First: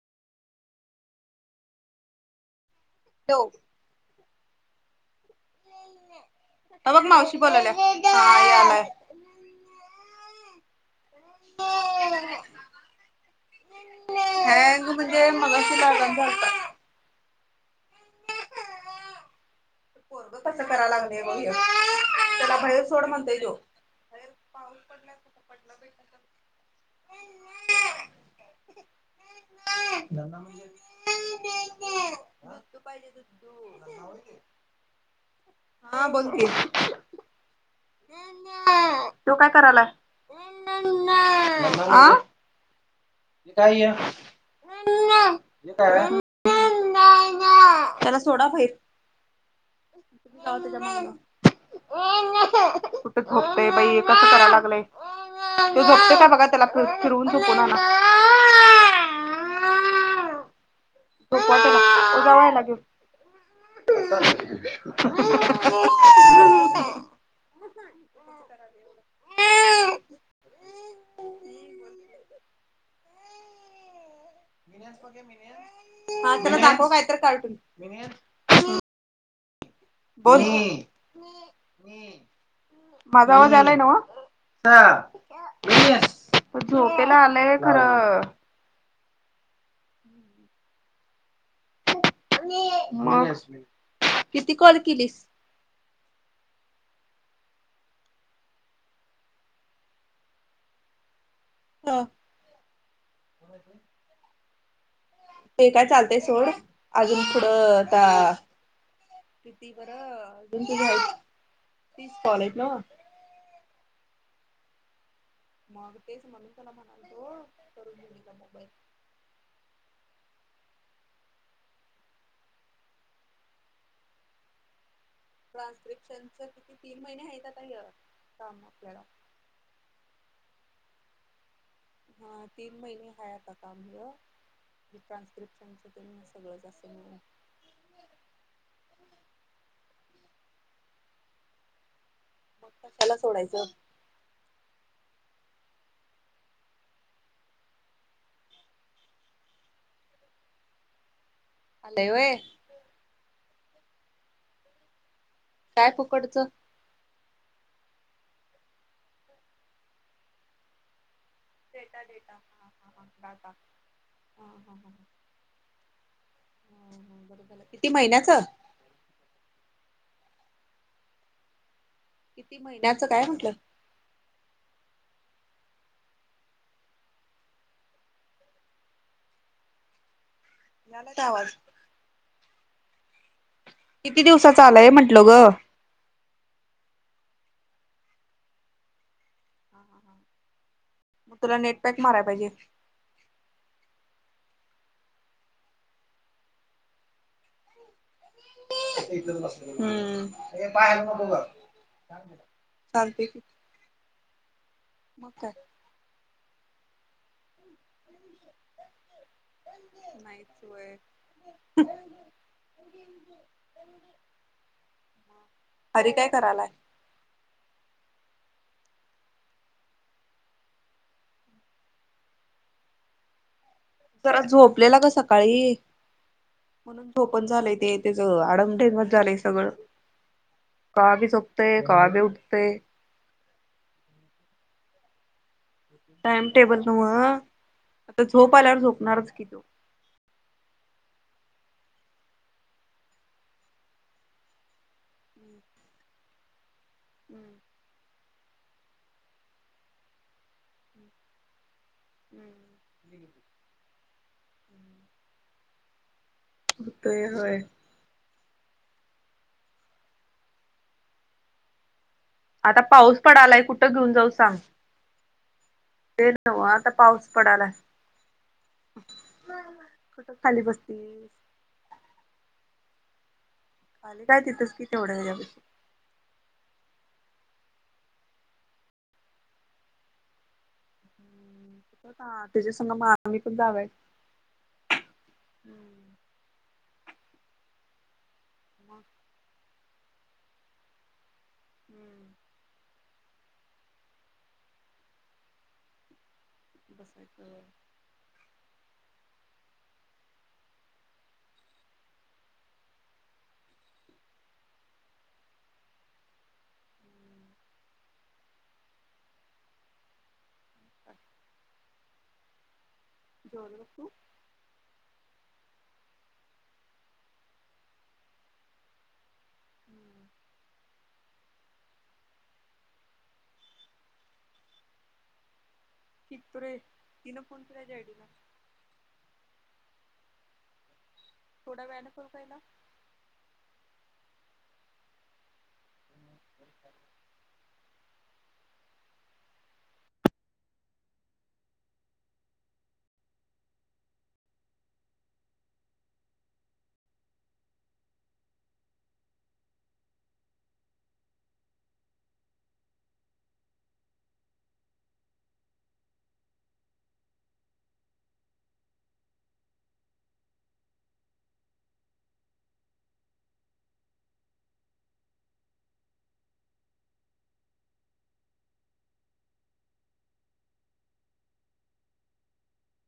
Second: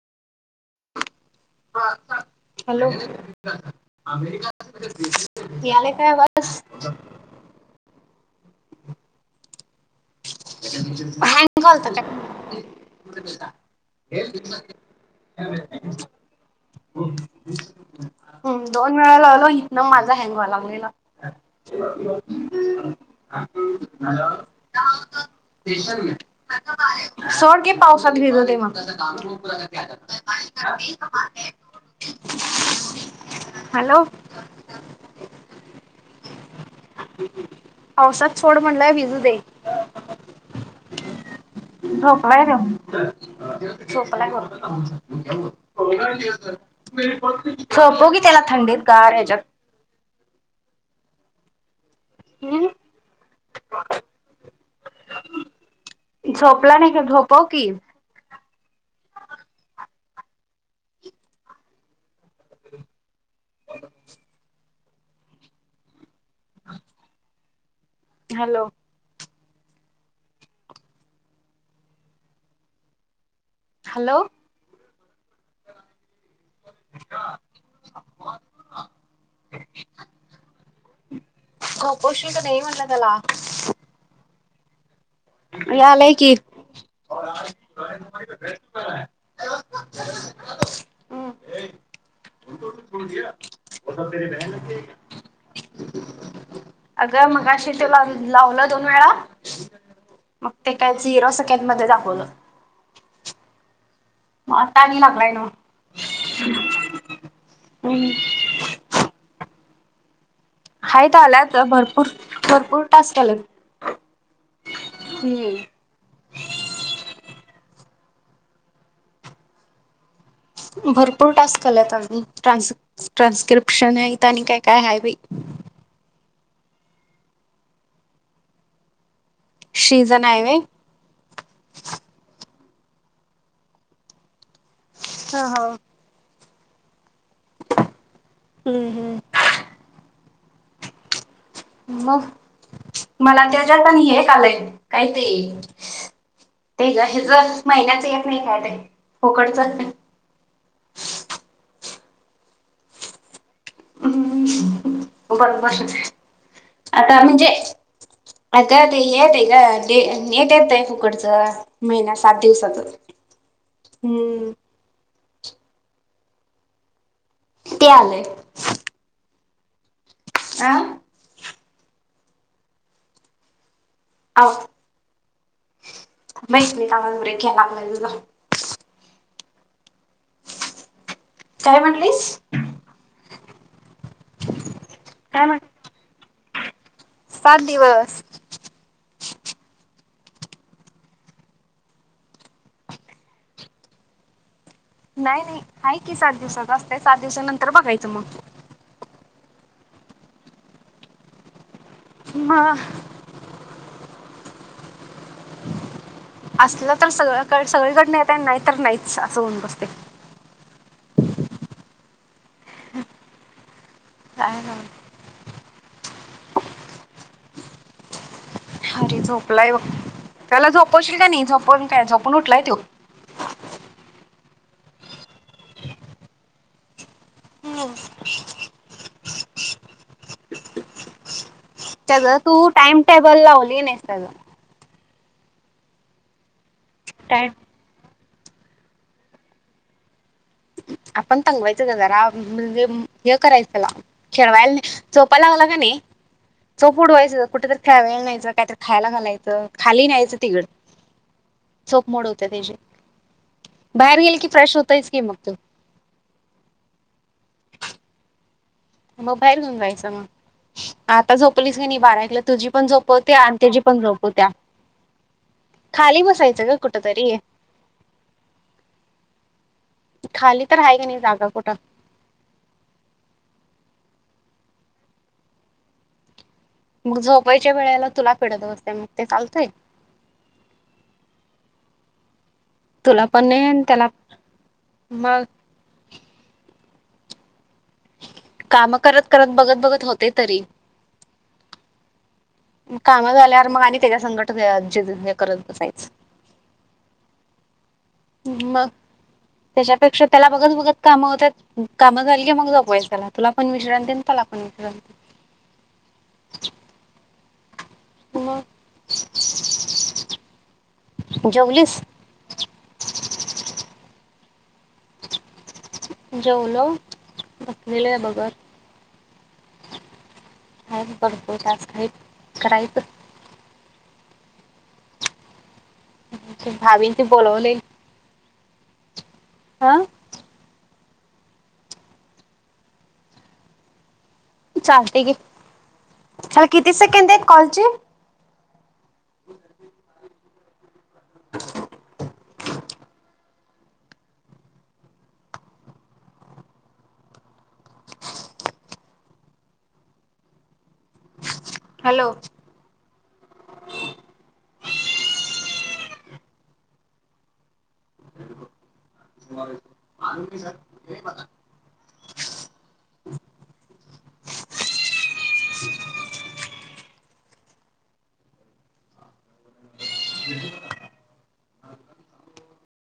ह हॅलो गेले काय बस नयाला [unintelligible] होलत [unintelligible] [unintelligible] ते मग श जातात [unintelligible] हम्म दोन वेळा ला आलो नग माझा हँंगवा लागलेला सोडकी पावसात भिजते म [unintelligible] दुधू पाहिजे दुधू [unintelligible] हॅलो हा बोलते पावसात सोड म्हणलंय भिजू तो दे काय करायला नन ना आ [unintelligible] तर [unintelligible] हे काय? झोपव की त्याला थंडीत गार हेझ्यात त जमा [unintelligible] हम् कुठ झोपते बाई कसं करायला लागलंय त झोपते काय बघा त्याला झोपला नाही का फिरवून झोपून [unintelligible] झोपव्हा त्याला ओ जावा ह्याला घेऊन. [unintelligible] अम्. हॅलो. हा त्याला दाखव काहीतर कार्टून हो. बोलशील की नाही म्हणल त्याला हा. आलाय की हम्. री [unintelligible] अग मगाशी ते लावलं दोन वेळा मग ते काय झिरो सेकंदमध्ये दाखवलं. मता [unintelligible] ते काय चालतय सोड अजून पुढं आता हम्म. तिवरा [unintelligible] हाय तर आल्यात भरपूर भरपूर टास्क आल्यात. मग तेच म्हणून यातुला म्हणालतो करून घेऊ मचा मोबाईल भरपूर टास्क केल्यात आम्ही ट्रान्स्क्रिप्शन आहेत आणि काय काय आहे बाई. ट्रान्स्क्रिप्शन च किती तीन महिने आहेत आता काम आपल्याला शीजन आहे व्हय. हा तीन महिने हाय आता काम हा हा ट्रान्स्क्रिप्शनच तगळ जाश म [unintelligible] हम्म हम्म. मग मला त्याच्यातनी हे आलंय काही ते ते ज महिन्याच येत नाही काय ते कोकडच. [unintelligible] आलंय होय. हम बरोबर आता आम्ही काय काय येतंय नेट येतंय फुकटच. डेटा डेटा हा हम्म हा. बरो ते किती आलंय महिन्याच आ. किती महिन्याचं काय म्हटलं. हाव. माहित नाही काग बरे घ्या लागलाय तुझ. काय म्हणलीस? किती दिवसाचा आलाय म्हंटल काय ग. म्हण सात दिवस. मग तुला नेटपॅक मारायला पाहिजे. नाही नाही आहे की सात दिवसाच असतंय सात दिवसानंतर बघायचं मग इथ बस हे बाहेर नको ग. मग चालतंय. मग काय? असलं तर सगळ सगळीकडन येत नाही तर नाहीच असं होऊन बसतंय. ह. काय ह. अरे काय करायलाय? झोपलाय बग. त्याला झोपशील कने? झोपून काय झोपून उठलाय त्यो. जरा झोपलेला गं सकाळी. म्हणून झो पण झालंय हम्म. ते. त्यज आडमदेनग झालंय सगळं. कवाबी झोप त्याला तू टाइम टेबल लावली नाहीस त्यज. टाइम टेबल टाइम झोप आल्यावर झोपणारच की त्यो. आपण तंगवायचं गं जरा म्हणजे हे करायचं त्यला खेळवायला नाही, झोप यला लागलाकने, झोप उडवायचं कुठंतरी खेळायला न्यायचं. काय तर खायला घालायचं खाली ण्यायचं तिकडं. झोप मोड होत्या त्यजी. बाहेर गेलं की फ्रेश होतायचं की मग तू हुतंय होय. मग बाहेर घेऊन जायचं मग. आता झोपवलीस कने बारा-एक पलं तुझी पण झोप होते आणि त्यझी पण झोप होत्या खाली बसायचं गं कुठं तरी कुठं खाली तर आहे का नाही बसतीस? जागा कुठं खाली काय तिथस कि तेवढं [inaudible] मग झोपायच्या वेळेला तुला पीडत बसत्या मग ते चालतंय? [inaudible] तुला पण नाही आणि त्यला, मग कामं करत-करत बघत-बघत होतंय तरी हम्म! मं कामं झाल्यार मग आणि त्याच्या संघट झी हे करत बसायचं मग [unintelligible] त्याच्यापेक्षा त्यला बघत-बघत कामं होत्यात. कामं झाली की मग झोपवायचं त्याला तुला पण विश्रांती अन त्यला पण विश म, जेवलीस? जेवलो बग, तू? जेवलो. बसलेलं बगत. बघतो टास्क हाईत करायचं. कित्तुरे, भाभींची तिनं फोन बोलवले केल्या जायडीला. आह? थोडं वेळानं फोन कराय लावू? चालतंय गे. तुला किती सेकंडाइत कॉलचे? [unintelligible] हॅलो! [unintelligible] [unintelligible] [unintelligible]